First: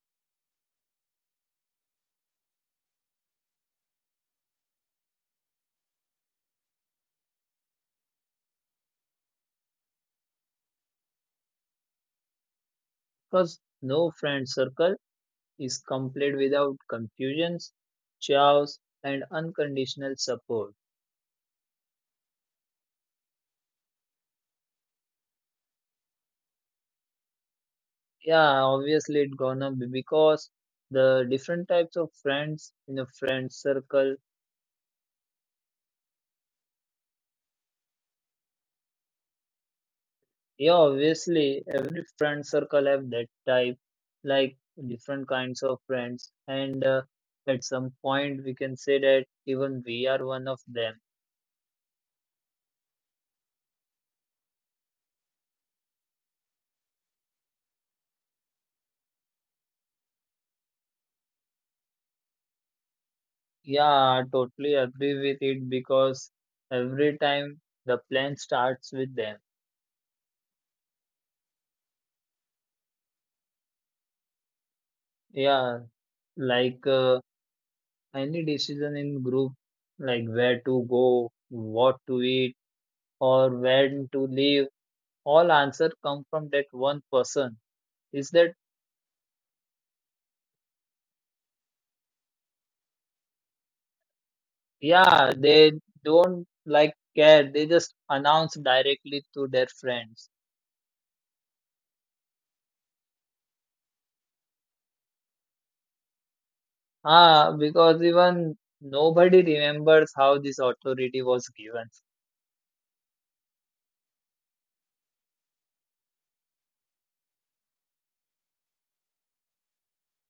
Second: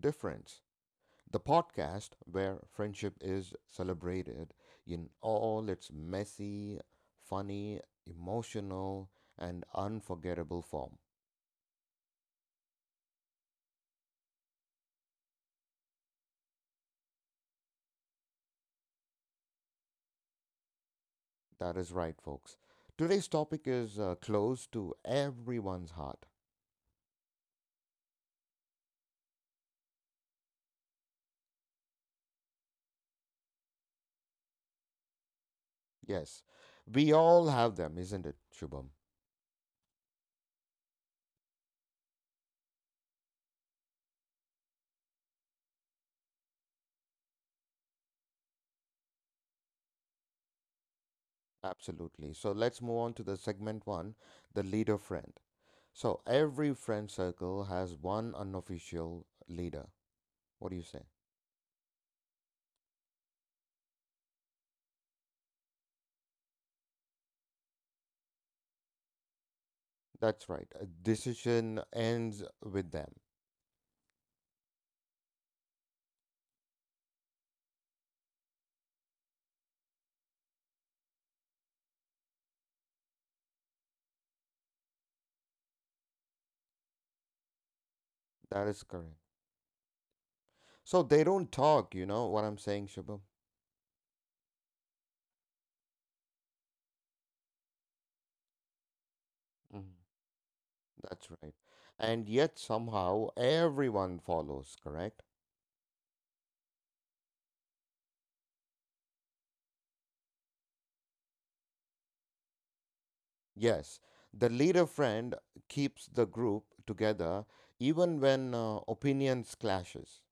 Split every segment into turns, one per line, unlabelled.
Difference, the podcast where friendship is celebrated in all its messy, funny, emotional, and unforgettable form.
Because no friend circle is complete without confusions, chaos, and unconditional support.
That is right, folks. Today's topic is close to everyone's heart.
Yeah, obviously it's gonna be because the different types of friends in a friend circle.
Yes, we all have them, isn't it, Shubham?
Yeah, obviously every friend circle have that type, like different kinds of friends, and at some point we can say that even we are one of them.
Absolutely. So let's move on to the segment one, the leader friend. So every friend circle has one unofficial leader. What do you say?
Yeah, I totally agree with it because every time the plan starts with them.
That's right. A decision ends with them.
Yeah, like uh, any decision in group, like where to go, what to eat, or when to leave, all answer come from that one person. Is that
That is correct. So they don't talk, you know what I'm saying, Shubham?
Yeah, they don't like care. They just announce directly to their
Mhm.
friends.
That's right. And yet somehow everyone follows, correct?
Because even nobody remembers how this authority was given.
Yes. The leader friend keeps the group together even when opinions clashes.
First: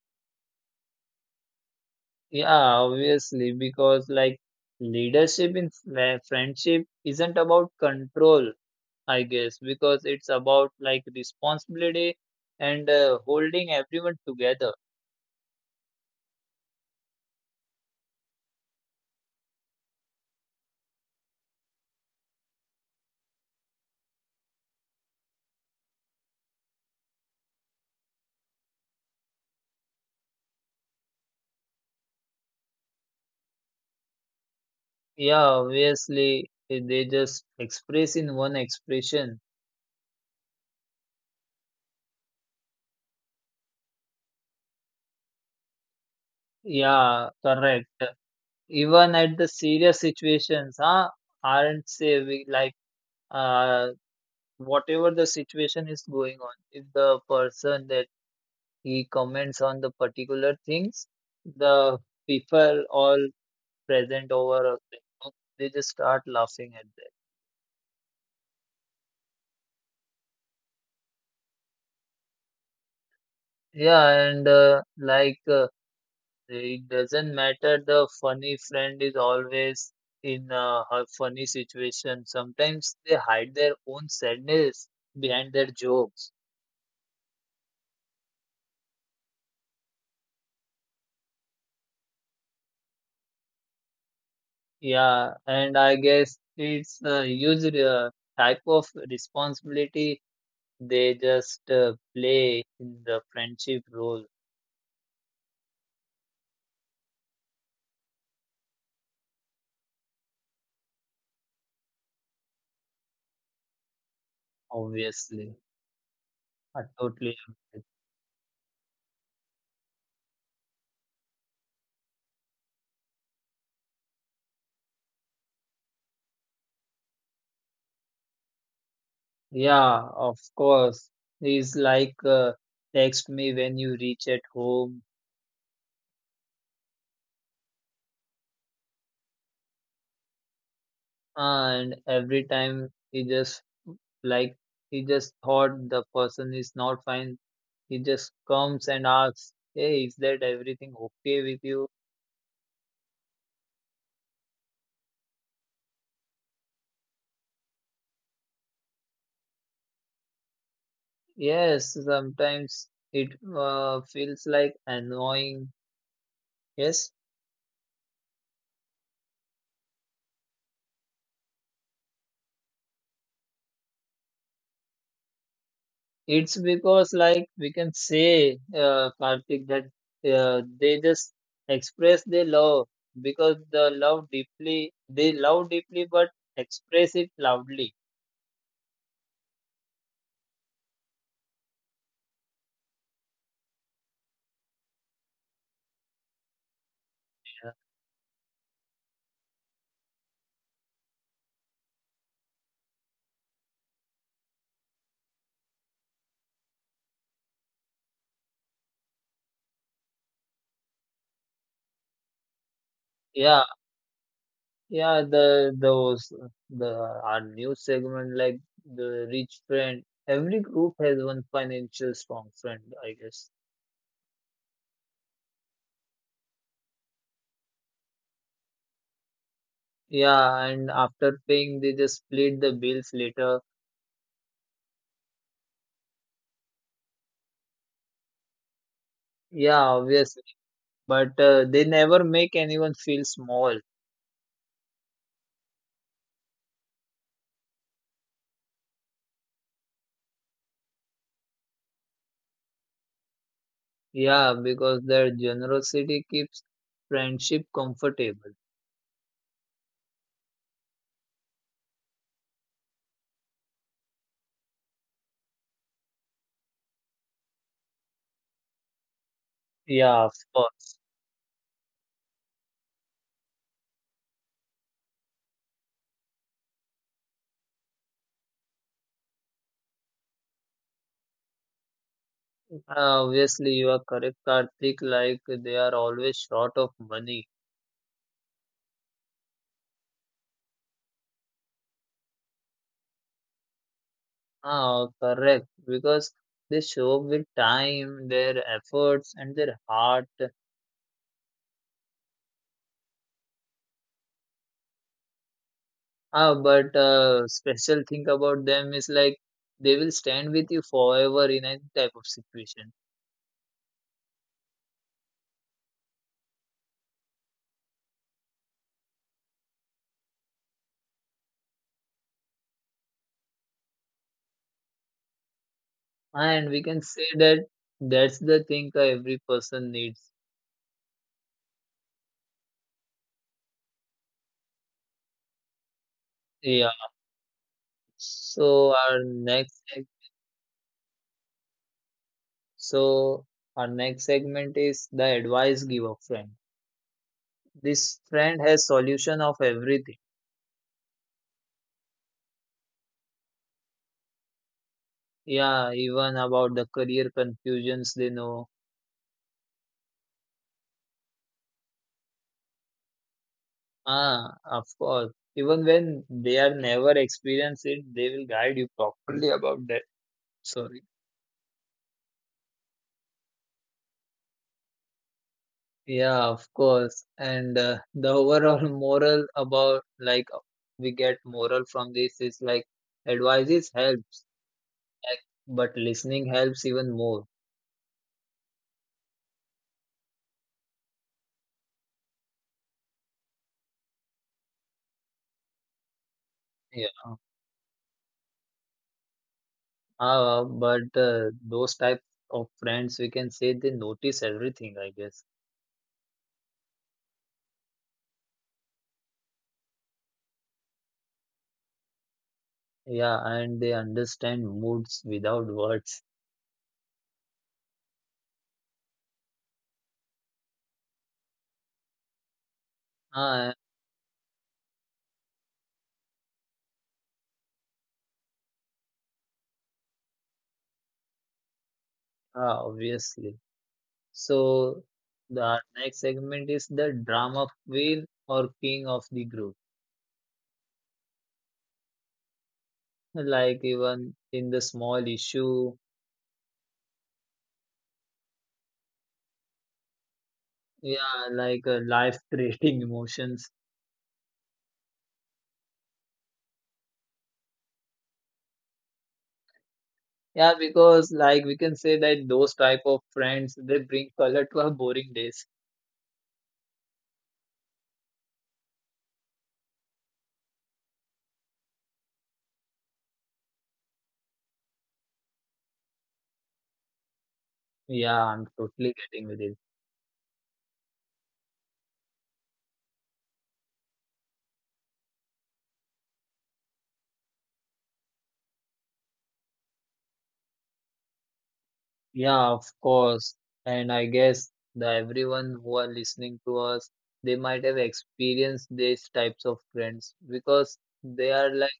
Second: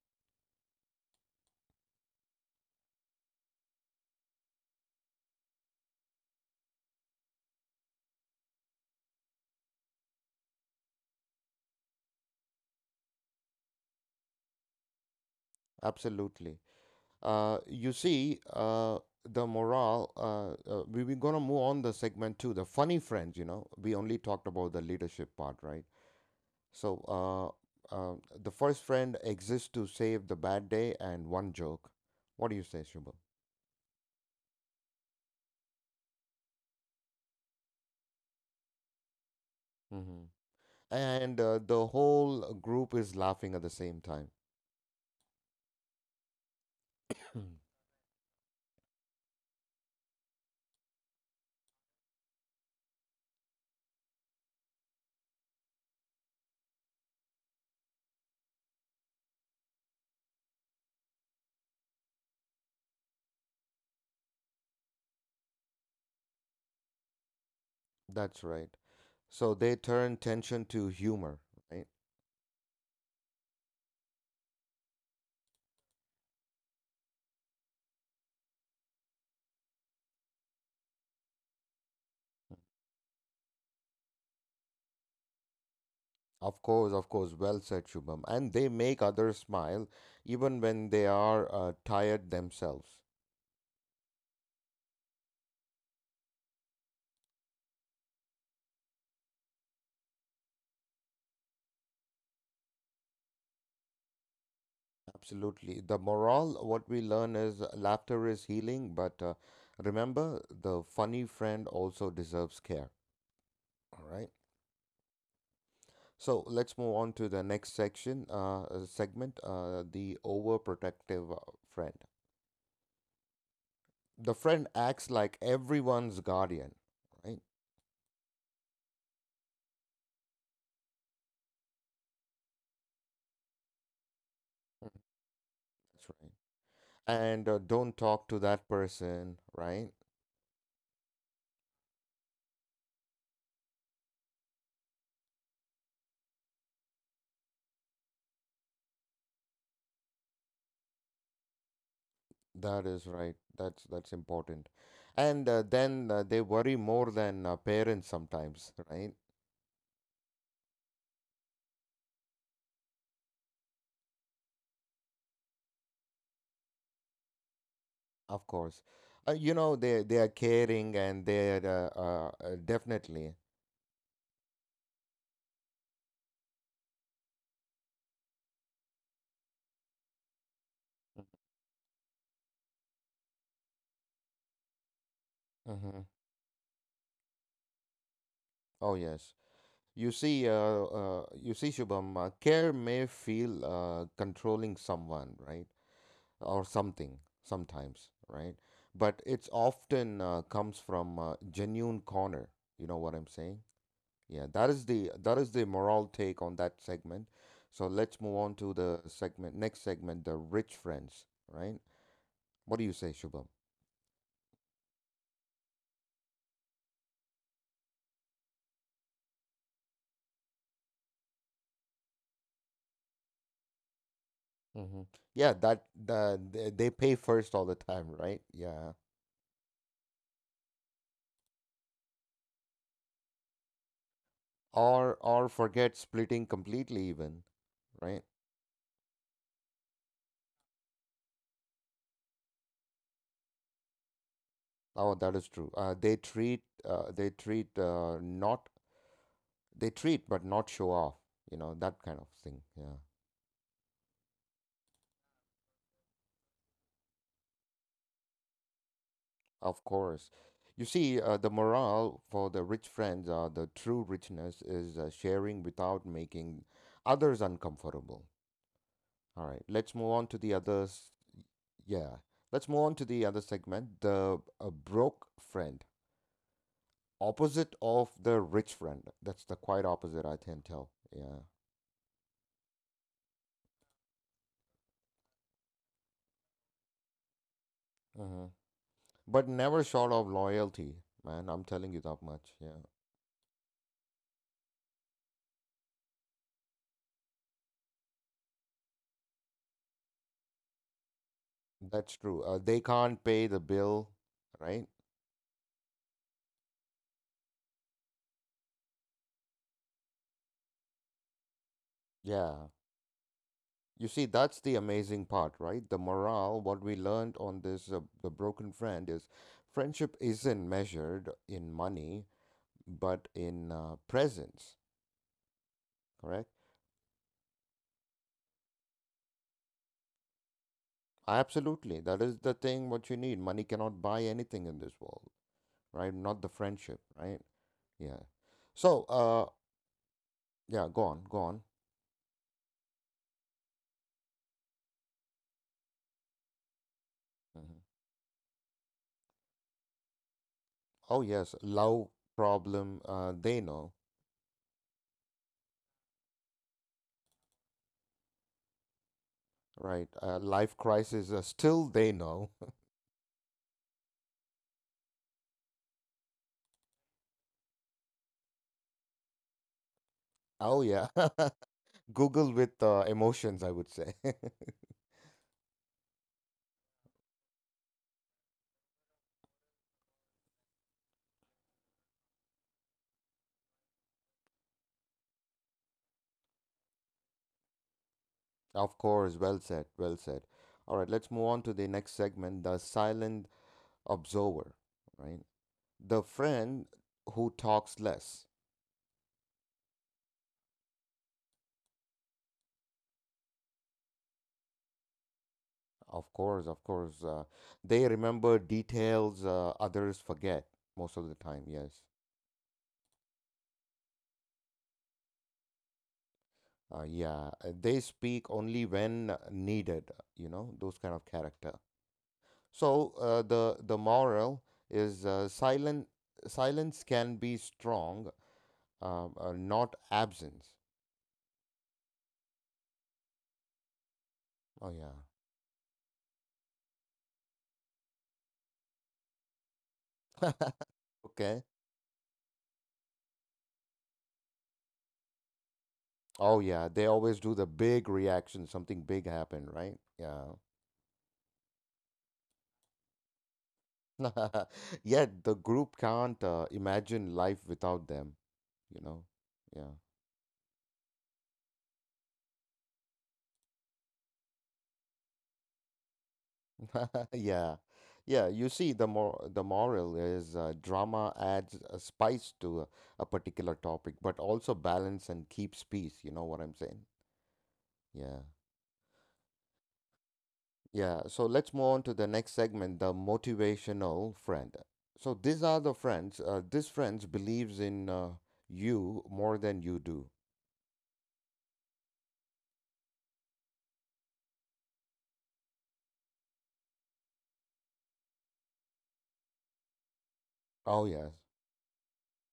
Yeah, obviously, because like leadership in friendship isn't about control, I guess, because it's about like responsibility and holding everyone together.
Absolutely. You see, the morale, we're going to move on the segment two, the funny friends, you know. We only talked about the leadership part, right? So, uh, the first friend exists to save the bad day and one joke. What do you say, Shubham?
Yeah, obviously, they just express in one expression.
hmm And the whole group is laughing at the same time.
Yeah, correct. Even at the serious situations, huh? Aren't say we like uh Whatever the situation is going on, if the person the he comments on the particular things, the people all present over, uh, they just start laughing at that.
That's right. So they turn tension to humor, right?
Yeah, and it doesn't matter, the funny friend is always in a funny situation. Sometimes they hide their own sadness behind their jokes.
Of course, of course. Well said, Shubham. And they make others smile even when they are tired themselves.
Yeah, and I guess it's a huge type of responsibility. They just play in the friendship role.
Absolutely. The moral, what we learn is laughter is healing, but remember, the funny friend also deserves care. All right.
Obviously,
So let's
I
move on to
totally
the next
agree.
section, segment, the overprotective friend. The friend acts like everyone's guardian, right?
Yeah, of course. He's like, text me when you reach at
Mhm.
home,
That's right. And don't talk to that person, right?
and every time he just like he just thought the person is not fine. He just comes and asks, "Hey, is that everything okay with you?"
That is right. That's important. And then they worry more than parents sometimes, right?
Yes, sometimes it feels like annoying. Yes,
Of course. You know they are caring and they are definitely.
it's because, like we can say, Karthik, that they just express their love because the love deeply, they
hmm
love deeply, but express it loudly.
Oh yes. You see, Shubham, care may feel controlling someone, right? Or something sometimes, right? But it's often comes from a genuine corner. You know what I'm saying? Yeah, that is the moral take on that segment. So let's move on to the segment, next segment, the rich friends, right? What do you say, Shubham?
Yeah, yeah. The those the Our news segment, like the rich friend. Every group has one financial strong friend, I guess.
Mm-hmm. Yeah, that the they pay first all the time, right? Yeah.
Yeah, and after paying, they just split the bills later.
Or forget splitting completely even, right?
Yeah, obviously, but they never make anyone feel small.
Oh, that is true. They treat not they treat but not show off, you know, that kind of thing. Yeah.
Yeah, because their generosity keeps friendship comfortable.
Of course. You see, the morale for the rich friends, the true richness is sharing without making others uncomfortable. All right, let's move on
Yeah,
to
of
the
course.
others. Yeah, let's move on to the other segment, the broke friend, opposite of the rich friend. That's the quite opposite, I can tell. Yeah.
Uh, obviously, you are correct, Karthik. Like, they are always short of money.
hmm But never short of loyalty, man. I'm telling you that much. Yeah,
Ah, correct. Because they show up with time, their efforts, and their heart.
that's true. They can't pay the bill, right?
Ah, but special thing about them is like they will stand with you forever in any type of
Yeah,
situation.
you see, that's the amazing part, right? The morale, what we learned on this, the broken friend, is friendship isn't measured in money, but in presence, correct?
And we can say that that's the thing every person needs.
Absolutely. That is the thing what you need. Money cannot buy anything in this world, right? Not the friendship,
Yeah.
right? Yeah. So,
So our
uh,
next seg-
yeah, go on, go on.
so our next segment is the advice giver friend.
hmm
This friend has solution of everything.
Oh, yes, love problem, they know,
Yeah, even about the career confusions they know.
right? Life crisis, still they know.
Ah, of course. Even when they are never experienced it, they will guide you properly about that.
Oh,
Sorry.
yeah. Google with emotions, I would say.
Yeah, of course. And the overall moral about like we get moral from this is like advices help. Like, but listening helps even more.
Of course, well said, well said. All right, let's move on to the next segment, the silent observer, right? The friend
Yeah.
who talks less.
But those type of friends, we can say they notice everything, I guess.
Of course, of course. They remember details others forget most of the time, yes.
Yeah, and they understand moods without words.
Yeah, they speak only when needed, you know, those kind of character. So
Ah,
the moral is silent silence can be strong not absence.
Obviously.
Oh
So
yeah.
the next segment is the drama queen or king of the group.
Okay.
Like even in the small issue,
Oh yeah, they always do the big reaction. Something big happened, right? Yeah.
yeah, like life creating emotions.
Yet the group can't imagine life without them. You know. Yeah.
Yeah, because like we can say that those type of friends they bring color to our boring days.
Yeah. Yeah. You see, the moral is drama adds a spice to a particular topic, but also balance and keeps peace. You know what I'm saying? Yeah.
Yeah, I'm totally getting with it.
Yeah, so let's move on to the next segment, the motivational friend. So these are the friends. This friends believes in you more than you do.
Yeah, of course. And I guess the everyone who are listening to us, they might have experienced these types of friends
Oh yes,
because they are like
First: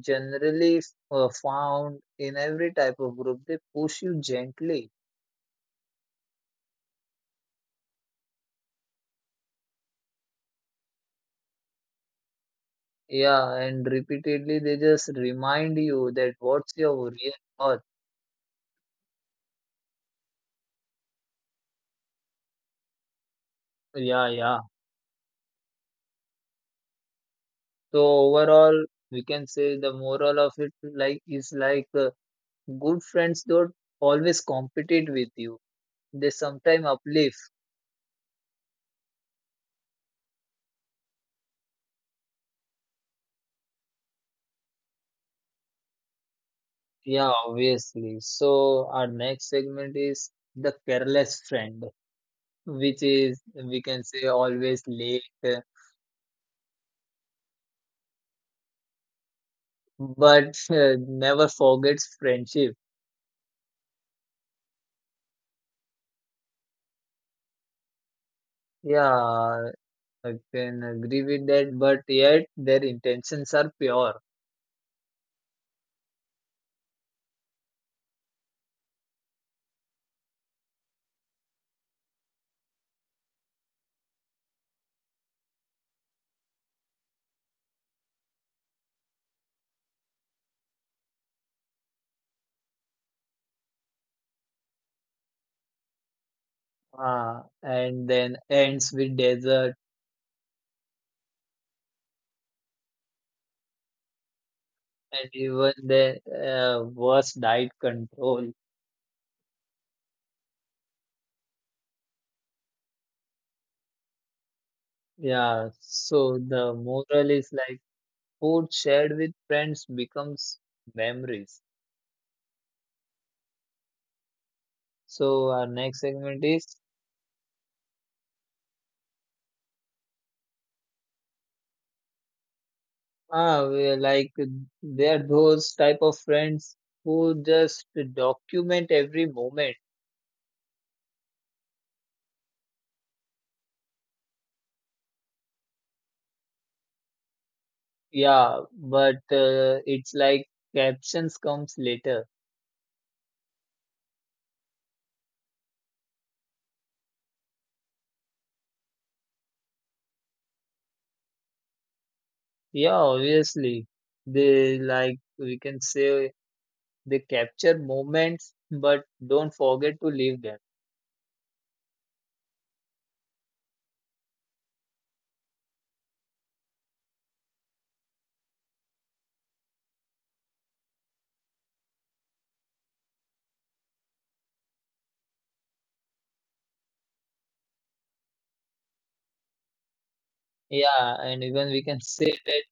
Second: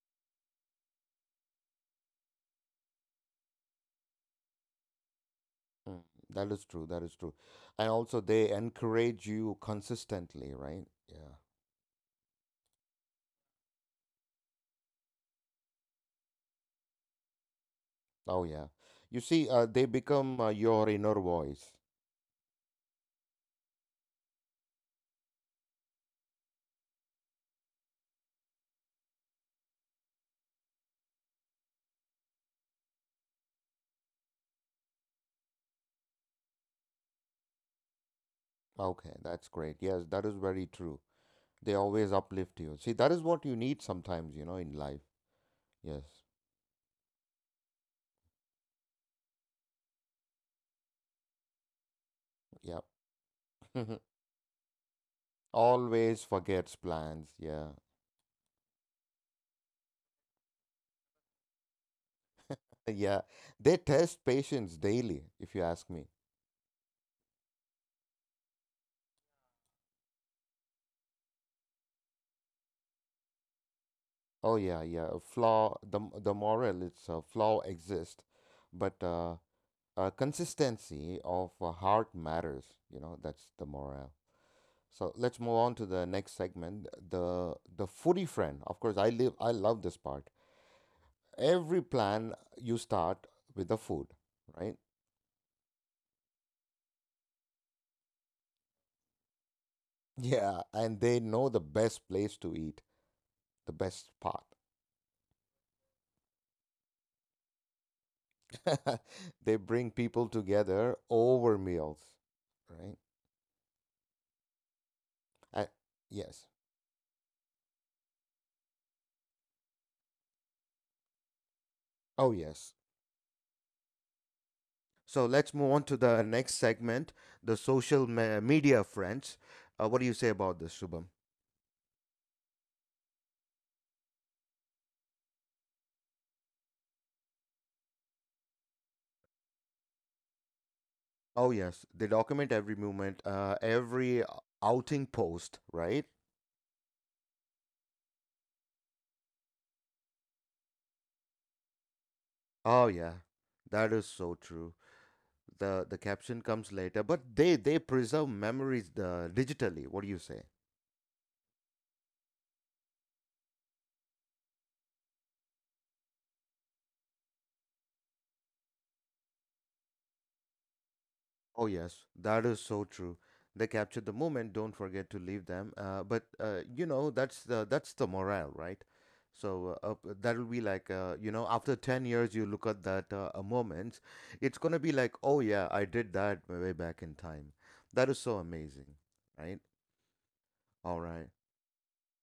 generally found in every type of group. They push you gently.
mm, that is true. That is true, and also they encourage you consistently, right? Yeah.
Yeah, and repeatedly they just remind you that what's your real worth.
Oh yeah. You see, they become your inner voice.
Yeah, yeah. So overall, we can say the moral of it like is like good friends don't always compete with you. They sometimes uplift.
Okay, that's great. Yes, that is very true. They always uplift you. See, that is what you need sometimes, you know, in life. Yes.
Yeah, obviously. So our next segment is the careless friend, which
Yeah.
is we can say always late,
Always forgets plans. Yeah.
but never forgets friendship.
Yeah. They test patience daily, if you ask me.
Yeah, I can agree with that. But yet their intentions are pure.
Oh yeah, yeah. A flaw, the moral, it's a flaw exists, but consistency of a heart matters, you know, that's the moral. So let's move on to the next segment, the foodie friend. Of course, I love this part. Every plan you start with the food, right?
Ah, and then ends with desert
Yeah, and they know the best place to eat, the best spot.
and even the worst diet control.
They bring people together over meals, right?
Yeah,
I,
so the
yes.
moral is like food shared with friends becomes memories.
Oh, yes.
So
So
our
let's
next
move on to
segment
the
is
next segment, the social media friends. What do you say about this, Shubham?
ah, we're like there are those type of friends who just document every moment.
Oh, yes. They document every movement, every outing post, right?
Yeah, but it's like captions comes later.
Oh, yeah. That is so true. The caption comes later, but they preserve memories digitally. What do you say?
Yeah, obviously they like we can say they capture moments but don't forget to leave them.
Oh, yes, that is so true. They capture the moment. Don't forget to leave them. But you know, that's the morale, right? So that'll be like you know, after 10 years, you look at that moments. It's gonna be like, oh yeah, I did that way back in time. That is so amazing, right?
Yeah, and
All
even
right.
we can say that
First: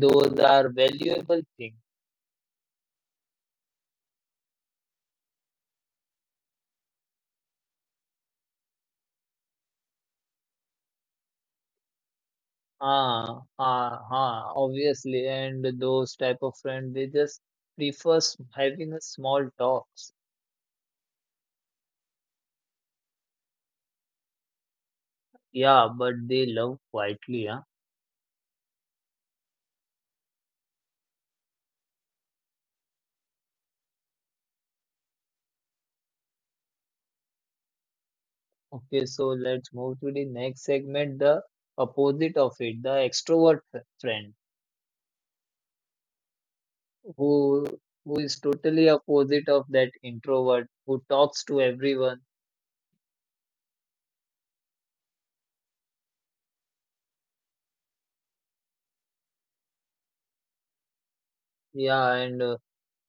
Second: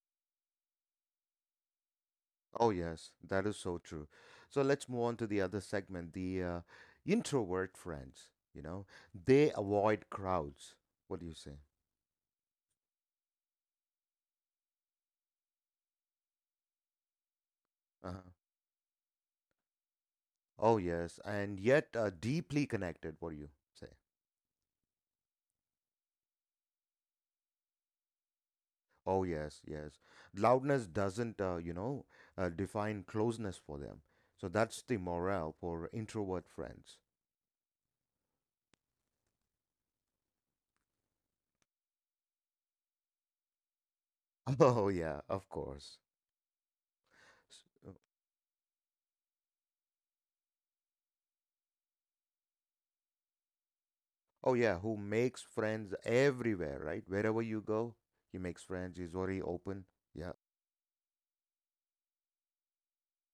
those are valuable things.
Oh yes, that is so true. So let's move on to the other segment, the introvert friends. You know, they avoid crowds. What do you say?
Obviously. And those type of friends, they just prefer
Uh-huh.
having a small talks.
Oh, yes, and yet deeply connected, what do you say?
Yeah, but they love quietly, huh?
Oh, yes, yes. Loudness doesn't, you know, define closeness for them. So that's the morale for introvert friends.
Okay, so let's move to the next segment, the opposite of it, the extrovert friend
Oh, yeah, of course. S-
who who is totally opposite of that introvert who talks to everyone.
Oh, yeah, who makes friends everywhere, right? Wherever you go, he makes friends. He's very open. Yeah.
Yeah, and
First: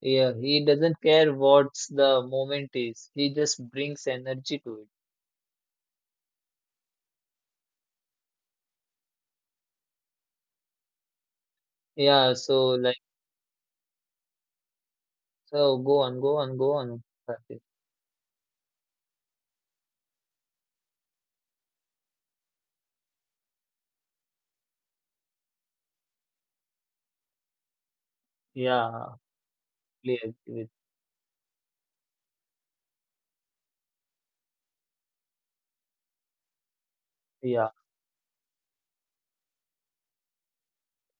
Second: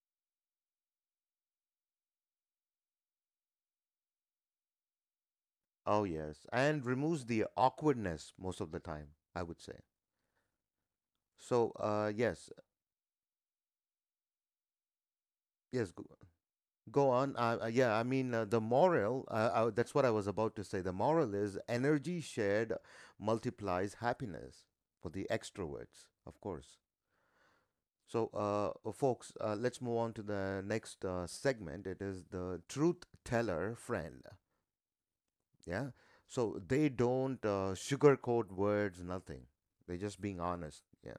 yeah, he doesn't care what's the moment is. He just brings energy to it.
Oh, yes. And removes the awkwardness most of the time, I would say.
Yeah,
Yes,
so like,
yes.
go on, go
Go
on.
on.
Karthik.
Yeah, I mean, the moral, that's what I was about to say. The moral is energy shared multiplies happiness for the extroverts, of course. So,
Yeah,
folks, let's move on to
play
the
with.
next segment. It is the truth teller friend. Yeah. So they don't
Yeah,
sugarcoat words, nothing. They're just being honest. Yeah.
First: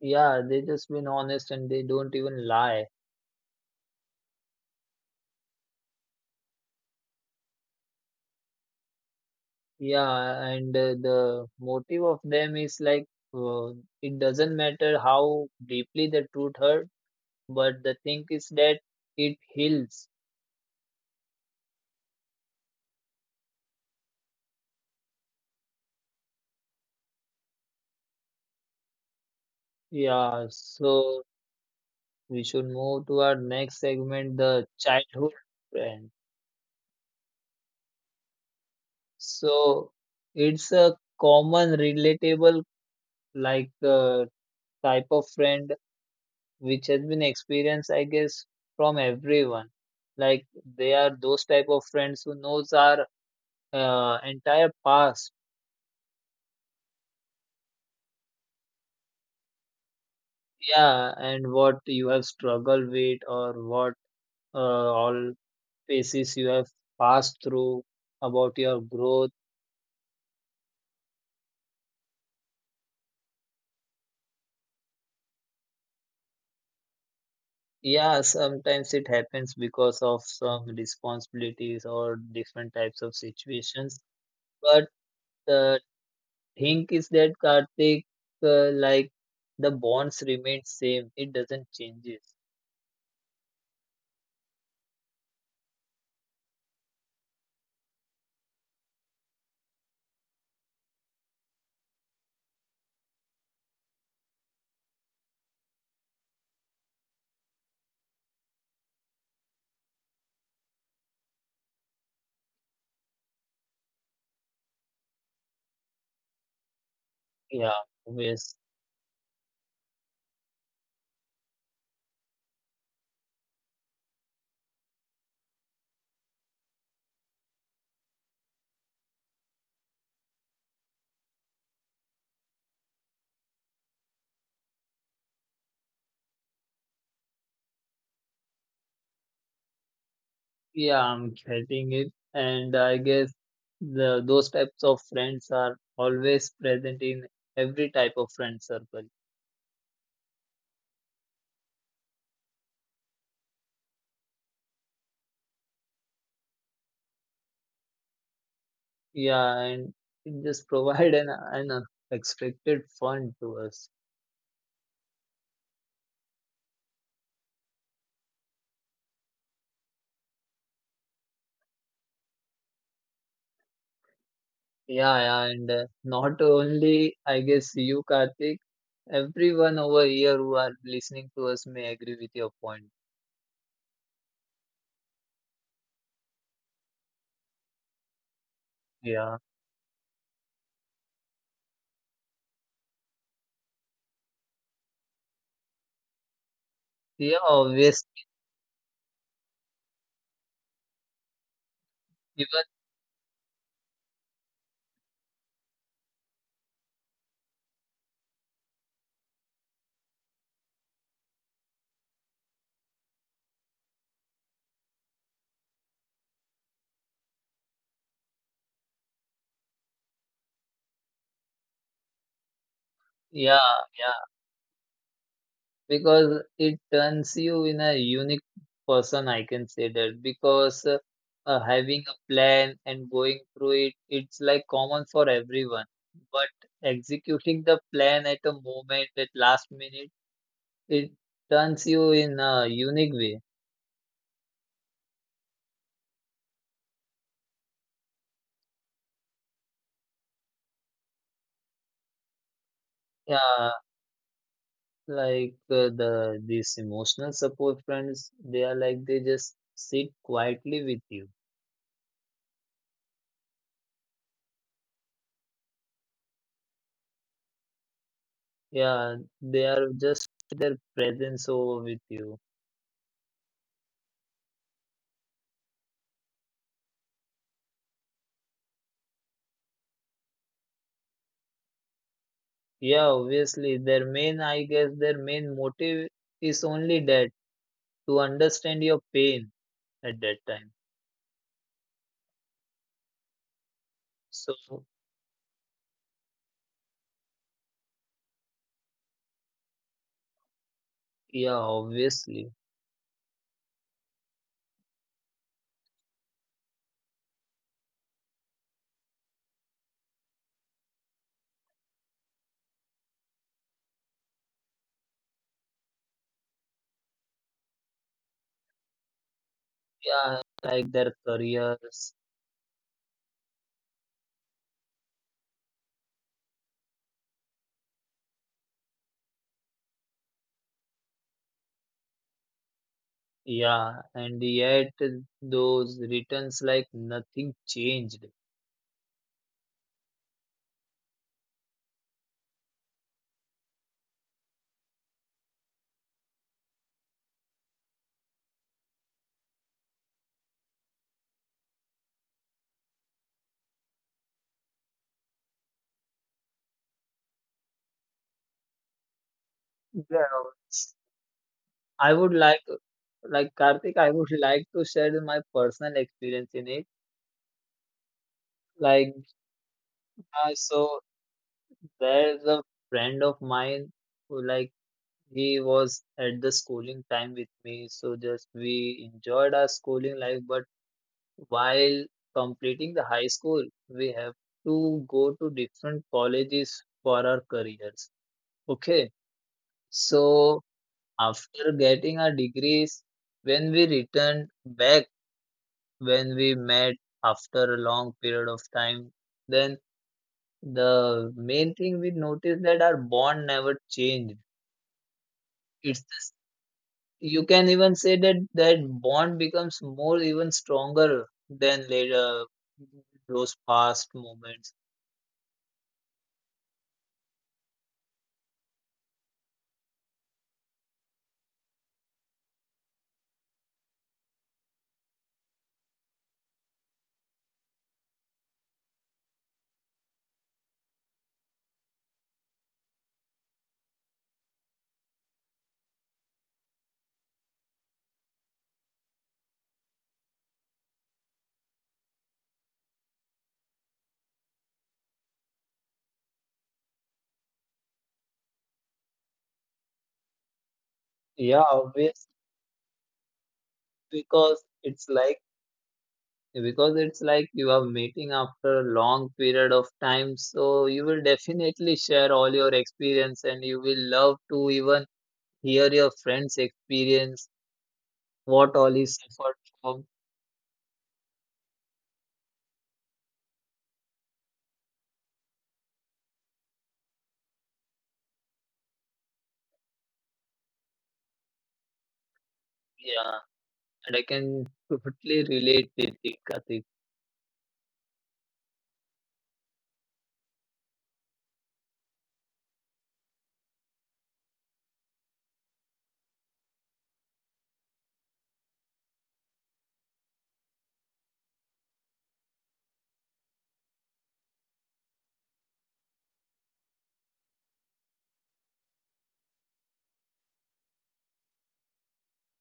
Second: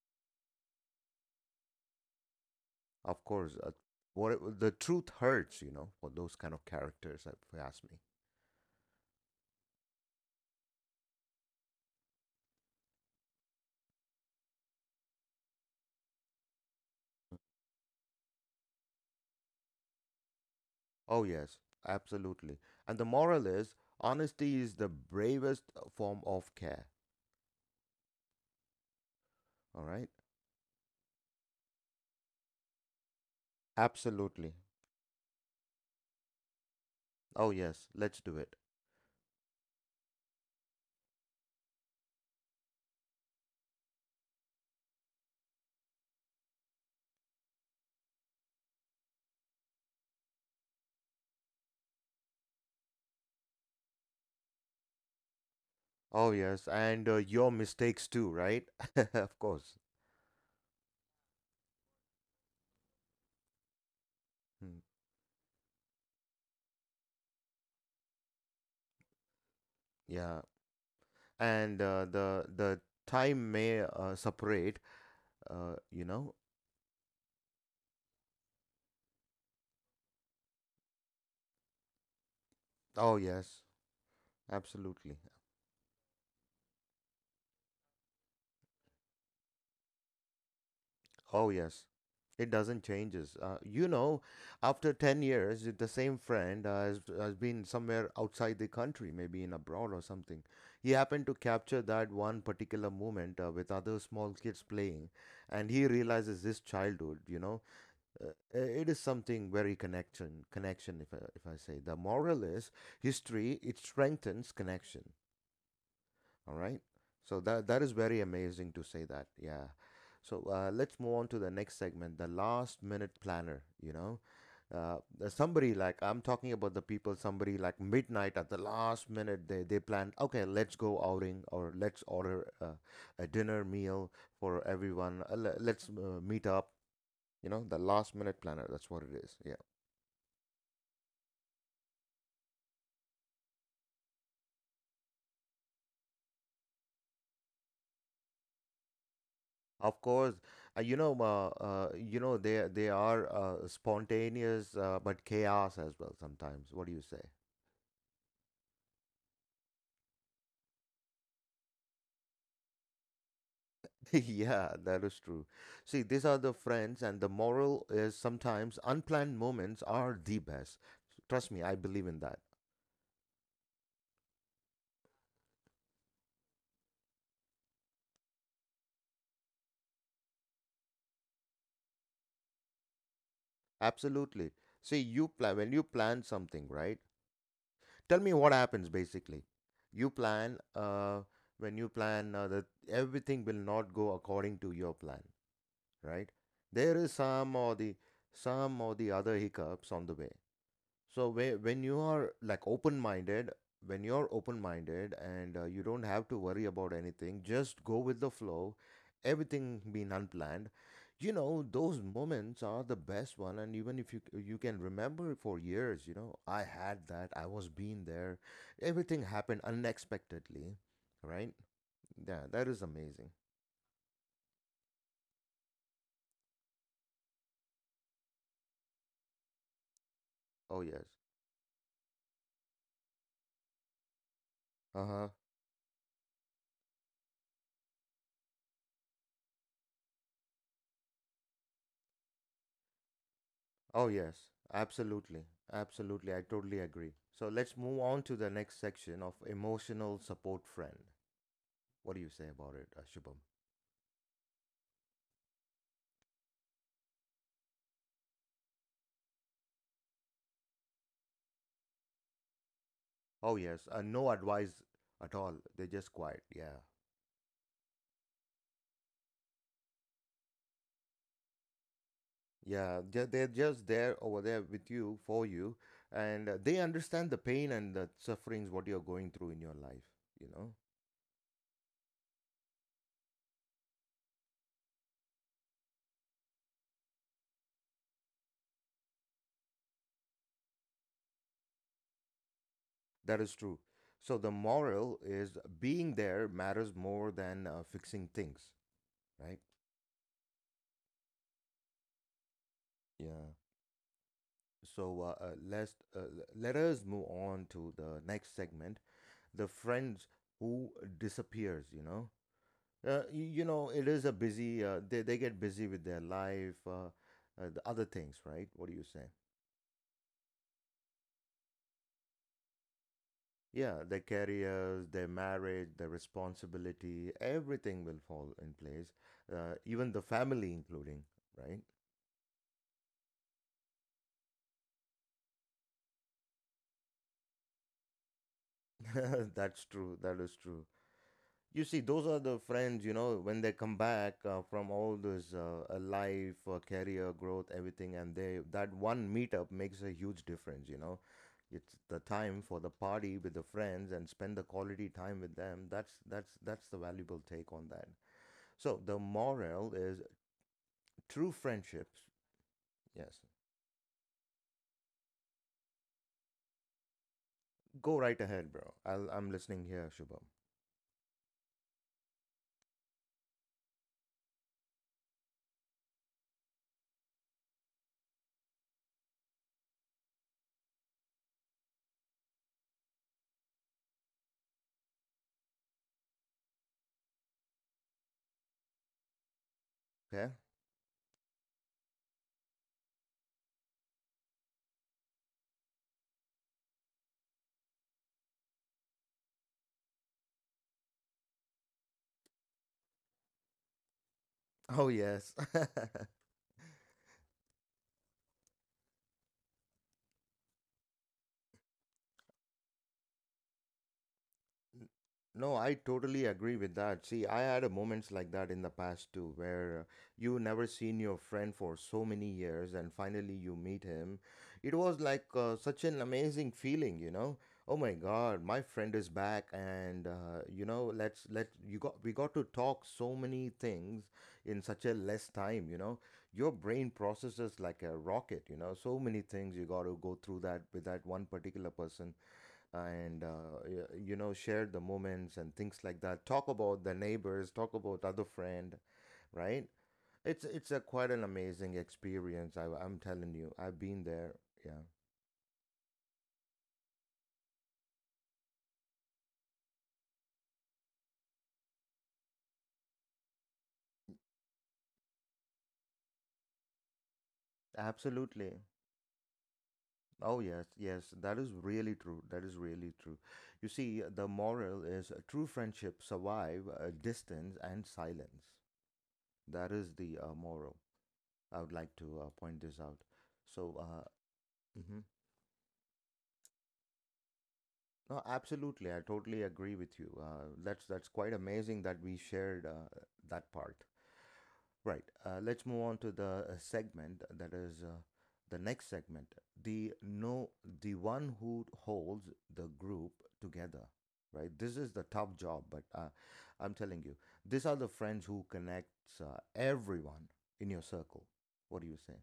yeah, they just been honest and they don't even lie.
Of course. What, the truth hurts, you know, for those kind of characters, if you ask me.
Yeah, and the motive of them is like, uh, it doesn't matter how deeply the truth hurt, but the thing is that it heals.
Oh, yes, absolutely. And the moral is honesty is the bravest form of care. All right.
Yeah, so we should move to our next segment, the
Absolutely.
childhood friend.
Oh, yes, let's do it.
So it's a common, relatable, like type of friend which has been experienced, I guess, from everyone. Like they are those type of friends who knows our entire past,
Oh, yes. And your mistakes too, right? Of course.
yeah, and what you have struggled with or what uh,
Mm,
all phases you have passed through about your growth.
yeah. And the time may separate, you know.
Yeah, sometimes it happens because of some responsibilities or different types of
Oh, yes,
situations. But
absolutely.
the thing is that Karthik, uh, like the bonds remain same. It
Oh,
doesn't
yes.
changes.
It doesn't changes. You know, after 10 years, if the same friend has been somewhere outside the country, maybe in abroad or something. He happened to capture that one particular moment with other small kids playing, and he realizes his childhood, you know. It is something very connection, connection, if I say. The moral is history, it strengthens connection. All right. So
Yeah,
that that is very
yes.
amazing to say that. Yeah. So let's move on to the next segment, the last minute planner. You know, there's somebody like I'm talking about the people. Somebody like midnight at the last minute, they plan. Okay, let's go outing or let's order a dinner meal for everyone. Let's meet up. You know, the last minute planner. That's what it is. Yeah.
Yeah, I'm getting it. And I guess the those types of friends are always present in every type of friend circle.
Of course, you know, they are spontaneous, but chaos as well sometimes. What do you say?
Yeah, and it just provide an unexpected fun to us.
Yeah, that is true. See, these are the friends, and the moral is sometimes unplanned moments are the best. Trust me, I believe in that.
Yeah, yeah, and not only, I guess, you, Karthik, everyone over here who are listening to us may agree with your point.
Absolutely. See, you plan when you plan something, right? Tell me what happens
Yeah.
basically. You plan, when you plan, that everything will not go according to your plan, right? There is
Yeah, obvious.
some or the other hiccups on the way. So when you are
Even,
like open-minded, when you're open-minded and you don't have to worry about anything, just go with the flow. Everything being unplanned, you know, those moments are the best one. And even if you can remember for years, you know, I had that. I was being there. Everything happened unexpectedly, right? Yeah, that is amazing.
yeah, yeah, because it turns you in a unique person, I can say that, because uh,
Oh yes.
uh, having a plan and going through it, it's like common for
Uh-huh.
everyone. But executing the plan at a moment, at last minute, it turns you in a unique way.
Oh, yes, absolutely. Absolutely, I totally agree. So let's move on to the next section of emotional support friend. What do you say about it, Shubham?
Yeah, like the these emotional support friends, they are like they just sit quietly with you.
Oh, yes, no advice at all. They're just quiet. Yeah.
Yeah, they are just their presence over with you.
Yeah. They're just there over there with you, for you, and they understand the pain and the sufferings what you're going through in your life. You know,
Yeah, obviously their main, I guess their main motive is only that to understand your pain at that time.
that is true. So the
So
moral is being there matters more than fixing things, right?
yeah, obviously,
Yeah. So let's let us move on to the next segment, the friends who disappears. You know, you know it is a busy. They get busy with their life, the other things, right? What do you say?
yeah, like their careers.
Yeah, their careers, their marriage, their responsibility, everything will fall in place. Even the family, including, right?
Yeah, and yet those returns like nothing changed.
That's true. That is true. You see, those are the friends, you know, when they come back from all this life, career growth, everything, and they that one meetup makes a huge difference, you know. It's the time for the party with the friends and spend the quality time with them. That's the valuable take on that. So the moral
Yeah,
is true
I would
friendships.
like
Yes.
Karthik, I would like to share my personal experience in it.
Go right ahead,
Like,
bro. I'm listening here,
uh,
Shubham.
so there's a friend of mine who like he was at the schooling time with me. So just we enjoyed our schooling life, but while completing the high school, we have to go to different colleges for our careers. Okay, so
Okay?
after getting our degrees, when we returned back when we met after a long period of time, then the main thing we noticed that our bond never changed.
Oh, yes.
It's this- you can even say that that bond becomes more even stronger than later those past moments.
No, I totally agree with that. See, I had a moments like that in the past too, where you never seen your friend for so many years and finally you meet him. It was like such an amazing feeling, you know. Oh my God, my friend is back, and you know, let's let you got we got to talk so many things in such a less time, you know. Your brain processes like a rocket, you know. So many things you got to go through that with that one particular person and you know share the moments and things like that, talk about the neighbors, talk about other friend, right? It's a quite
Yeah,
an amazing
obvious
experience. I'm telling you, I've been
because
there.
it's
Yeah,
like you are meeting after a long period of time, so you will definitely share all your experience and you will love to even hear your friends experience what all
absolutely.
is suffered from.
Oh yes, yes, that is really true. That is really true. You see, the moral is true friendship survive distance and silence. That is the moral I would like to point this
Yeah,
out. So
and I can
mhm.
totally relate with it, Karthik.
No, absolutely. I totally agree with you. That's quite amazing that we shared that part. Right. Let's move on to the segment, that is the next segment. The no, the one who holds the group together. Right. This is the tough job, but I'm telling you, these are the friends who connects everyone in your circle. What do you say?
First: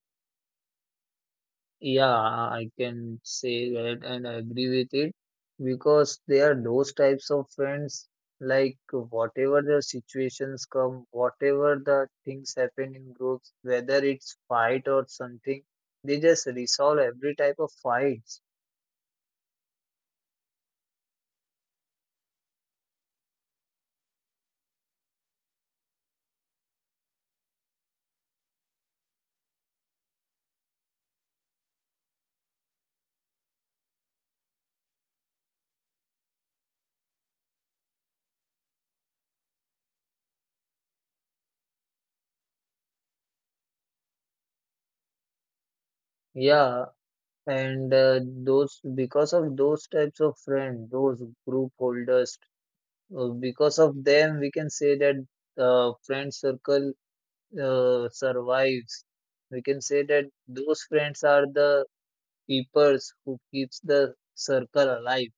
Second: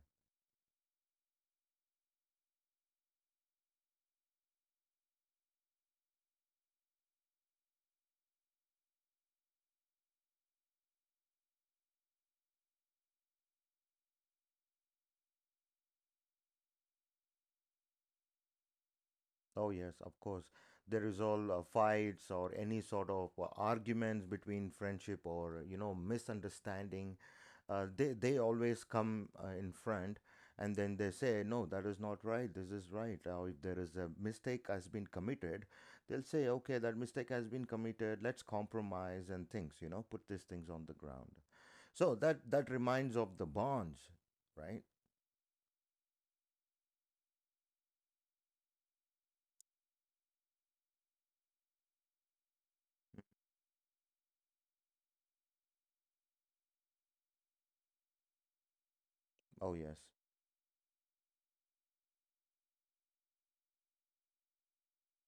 Yeah, I can say that and I agree with it because there are those types of friends, like whatever the situations come, whatever the things happen in groups, whether it's fight or something, they just resolve every type of fights.
Oh, yes, of course. There is all fights or any sort of arguments between friendship or, you know, misunderstanding. They always come in front and then they say, no, that is not right. This is right. Or if there is a mistake has been committed, they'll say, okay, that mistake has been committed. Let's compromise and things, you know, put these things on the ground. So that reminds of the bonds, right?
Yeah, and those, because of those types of friends, those group holders, because of them, we can say that friend circle survives. We can
Oh,
say
yes.
that those friends are the keepers who keeps the circle alive.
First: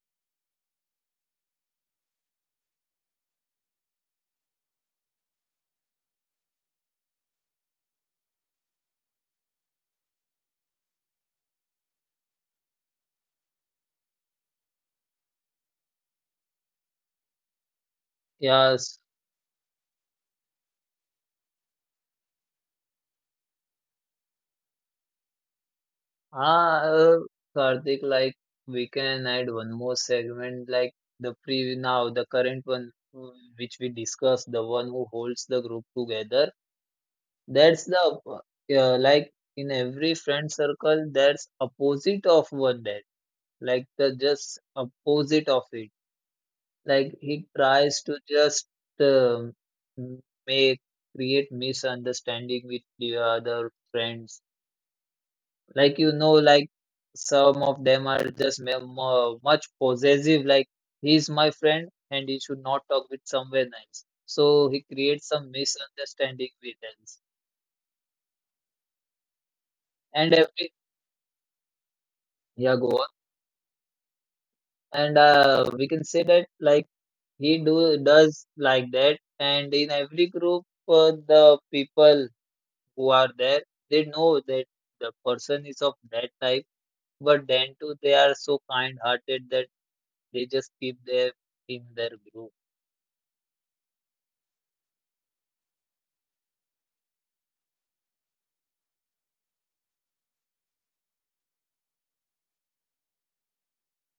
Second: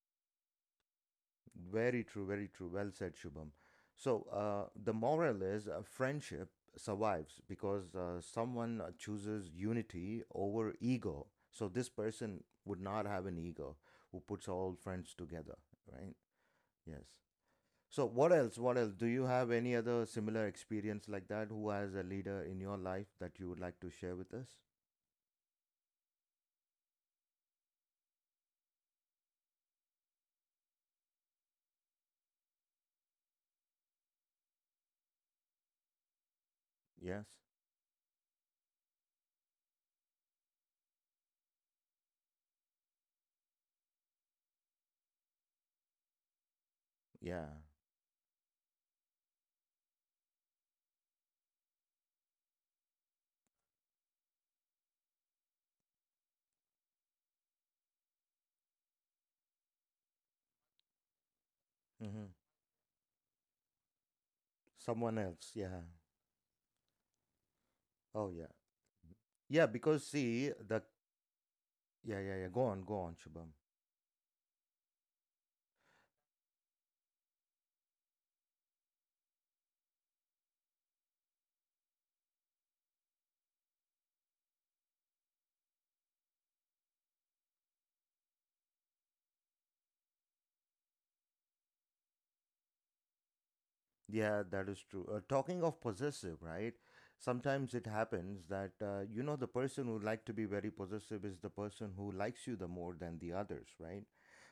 Very true, very true. Well said, Shubham. So, the moral is friendship survives because someone chooses unity over ego. So, this person would not have an ego who puts all friends together, right? Yes. So, what else? What else?
Yes.
Do you have any other similar experience like that? Who has a leader in your life that you would like to share with us?
Ah, uh, Karthik, like we can add one more segment, like the pre now the current one uh, which we discussed, the one who holds the group together.
Yes.
That's the like in every friend circle, that's opposite of one that like the just opposite of it. Like
Yeah.
he tries to just um make create misunderstanding with the other friends. Like you know, like some of them are just much possessive. Like he's my friend
Hmm.
and he should not talk with someone else. So he
Someone
creates
else.
some
Yeah.
misunderstanding with them.
Oh, yeah. Yeah, because see,
And
the
every
Yeah, yeah, yeah, go on, go
yeah,
on,
go
Shubham.
and we can say that like he do does like that and in every group the people who are there they know that the person is of that type but then too they are so kind hearted that they just keep them in their group,
Yeah, that is true. Talking of possessive, right? Sometimes it happens that you know the person who like to be very possessive is the person who likes you the more than the others, right?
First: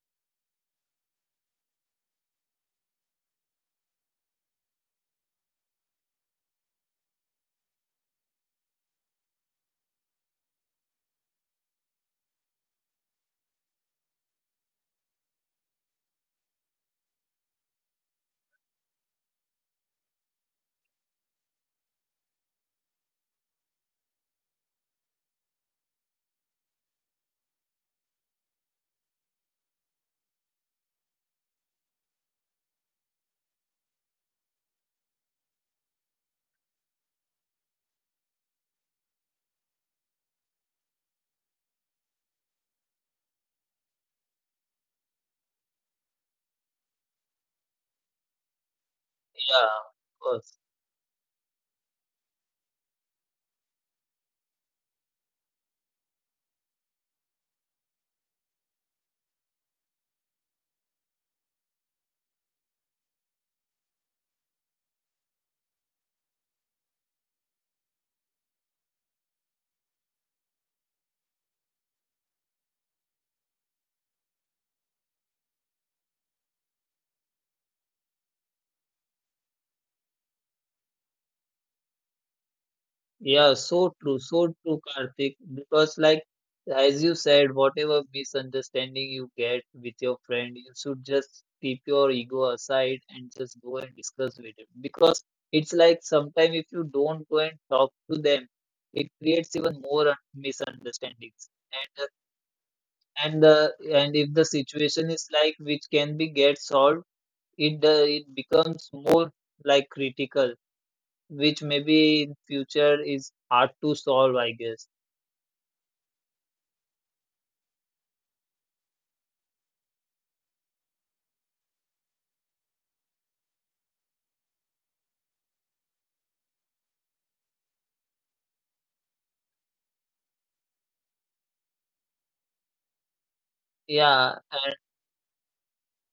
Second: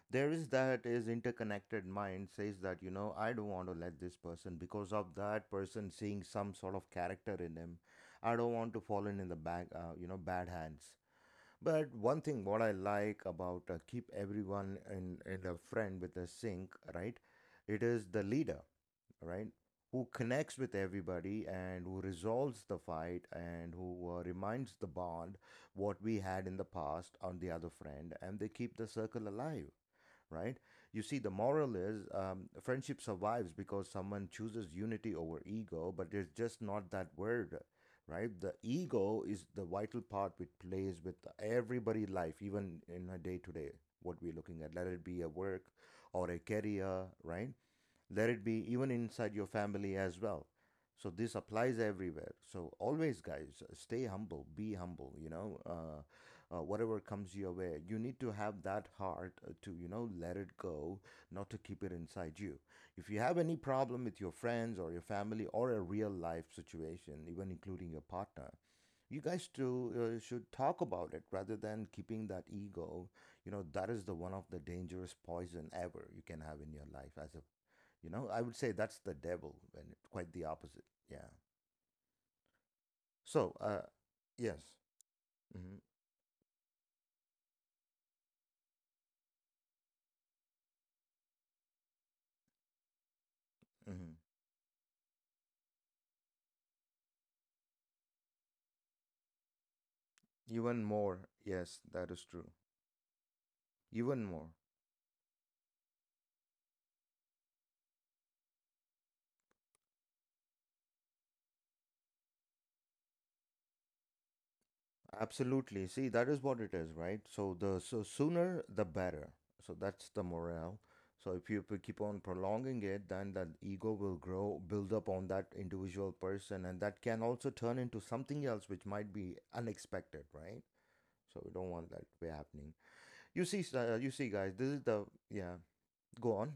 There is that is interconnected mind says that you know I don't want to let this person because of that person seeing some sort of character in him. I don't want to fall in the bag, you know, bad hands. But one thing what I like about keep everyone in a friend with a sync, right? It is the leader, right? Who connects with everybody and who resolves the fight and who reminds the bond what we had in the past on the other friend, and they keep the circle alive, right? You see, the moral is friendship survives because someone chooses unity over ego, but it's just not that word, right? The ego is the vital part which plays with everybody's life, even in a day to day, what we're looking at. Let it be a work or a career, right? Let it be even inside your
yeah
family as
of
well.
course.
So this applies everywhere. So always guys, stay humble, be humble, you know. Whatever comes your way, you need to have that heart to you know let it go, not to keep it inside you. If you have any problem with your friends or your family or a real life situation even including your partner, you guys too should talk about it rather than keeping that ego. You know, that is the one of the dangerous poison ever you can have in your life as a, you know, I would say that's the devil, and it- quite the opposite. Yeah.
Yeah,
So,
so
yes,
true, Karthik.
hmm,
Because, like, as you said, whatever misunderstanding you get with your friend, you should just keep your ego aside and just go
hmm,
and discuss with him. Because it's like sometimes if you don't go and talk to them, it creates even more
even more. Yes,
misunderstandings.
that is true.
And uh, and uh,
Even more.
and if the situation is like which can be get solved, it becomes more like critical which maybe in future is hard to solve, I guess.
Absolutely. See, that is what it is, right? So the so sooner the better. So that's the morale. So if you keep on prolonging it, then that ego will grow, build up on that individual person, and that can also turn into something else, which might be unexpected, right? So we don't want that to be happening. You see, you see, guys, this is
Yeah,
the
and
yeah. Go on.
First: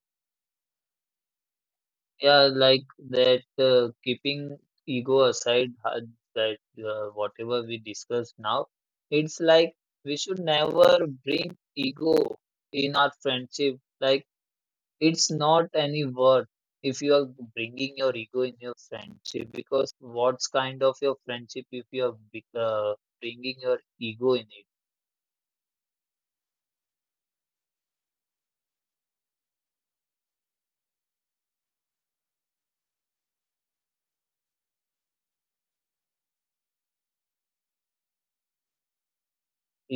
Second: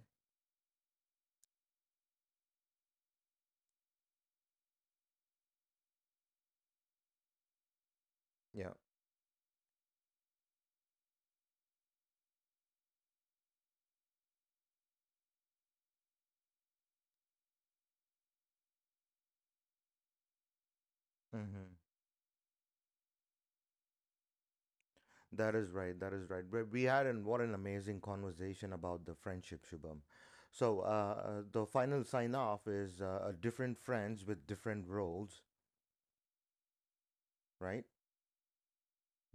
yeah, like that. Keeping ego aside, that whatever we discussed now,
Yeah.
it's like we should never bring ego in our friendship. Like it's not any worth if you are bringing your ego in your friendship because what's kind of your friendship if you are
Mm-hmm.
bringing your ego in it?
That is right. That is right. But we had an what an amazing conversation about the friendship, Shubham. So the final sign off is different friends with different roles, right?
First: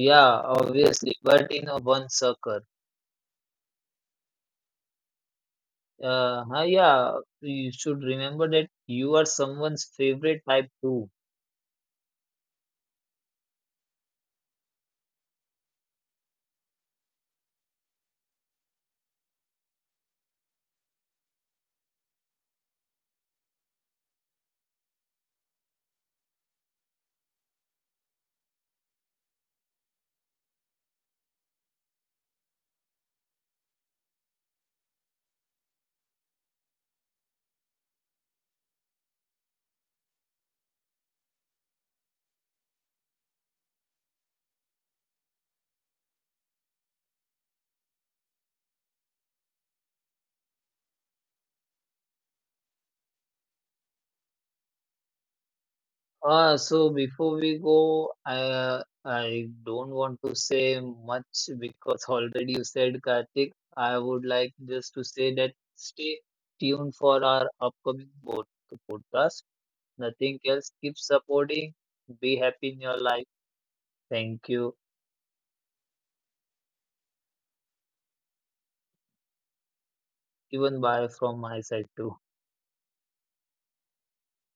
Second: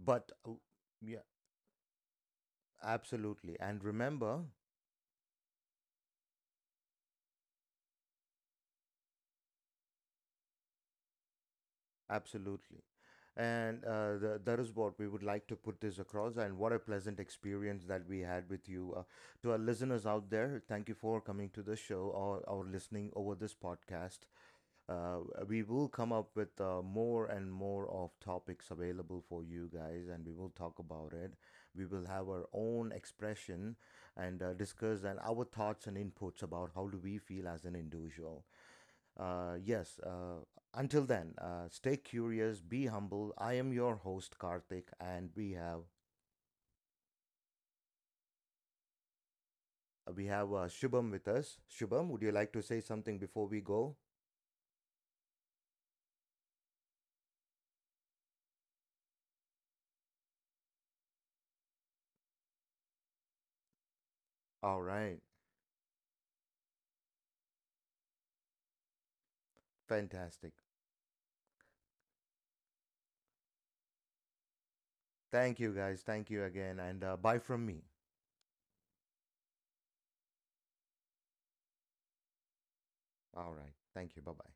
But
obviously,
yeah,
but in a one circle.
absolutely. And remember,
Yeah, you should remember that you are someone's favorite type too.
absolutely. And that is what we would like to put this across. And what a pleasant experience that we had with you. To our listeners out there, thank you for coming to the show or listening over this podcast. Uh, we will come up with more and more of topics available for you guys, and we will talk about it. We will have our own expression and discuss and our thoughts and inputs about how do we feel as an individual. Yes. Until then, stay curious, be humble. I am your host Karthik, and we have Shubham with us. Shubham, would you like to say something before we go?
So before we go, I don't want to say much because already you said Karthik. I would like
All
just to
right.
say that stay tuned for our upcoming podcast. Nothing
Fantastic.
else. Keep supporting. Be happy in your life. Thank you.
Thank you, guys. Thank you again, and bye from me.
Even bye from my side too.
All right. Thank you. Bye bye.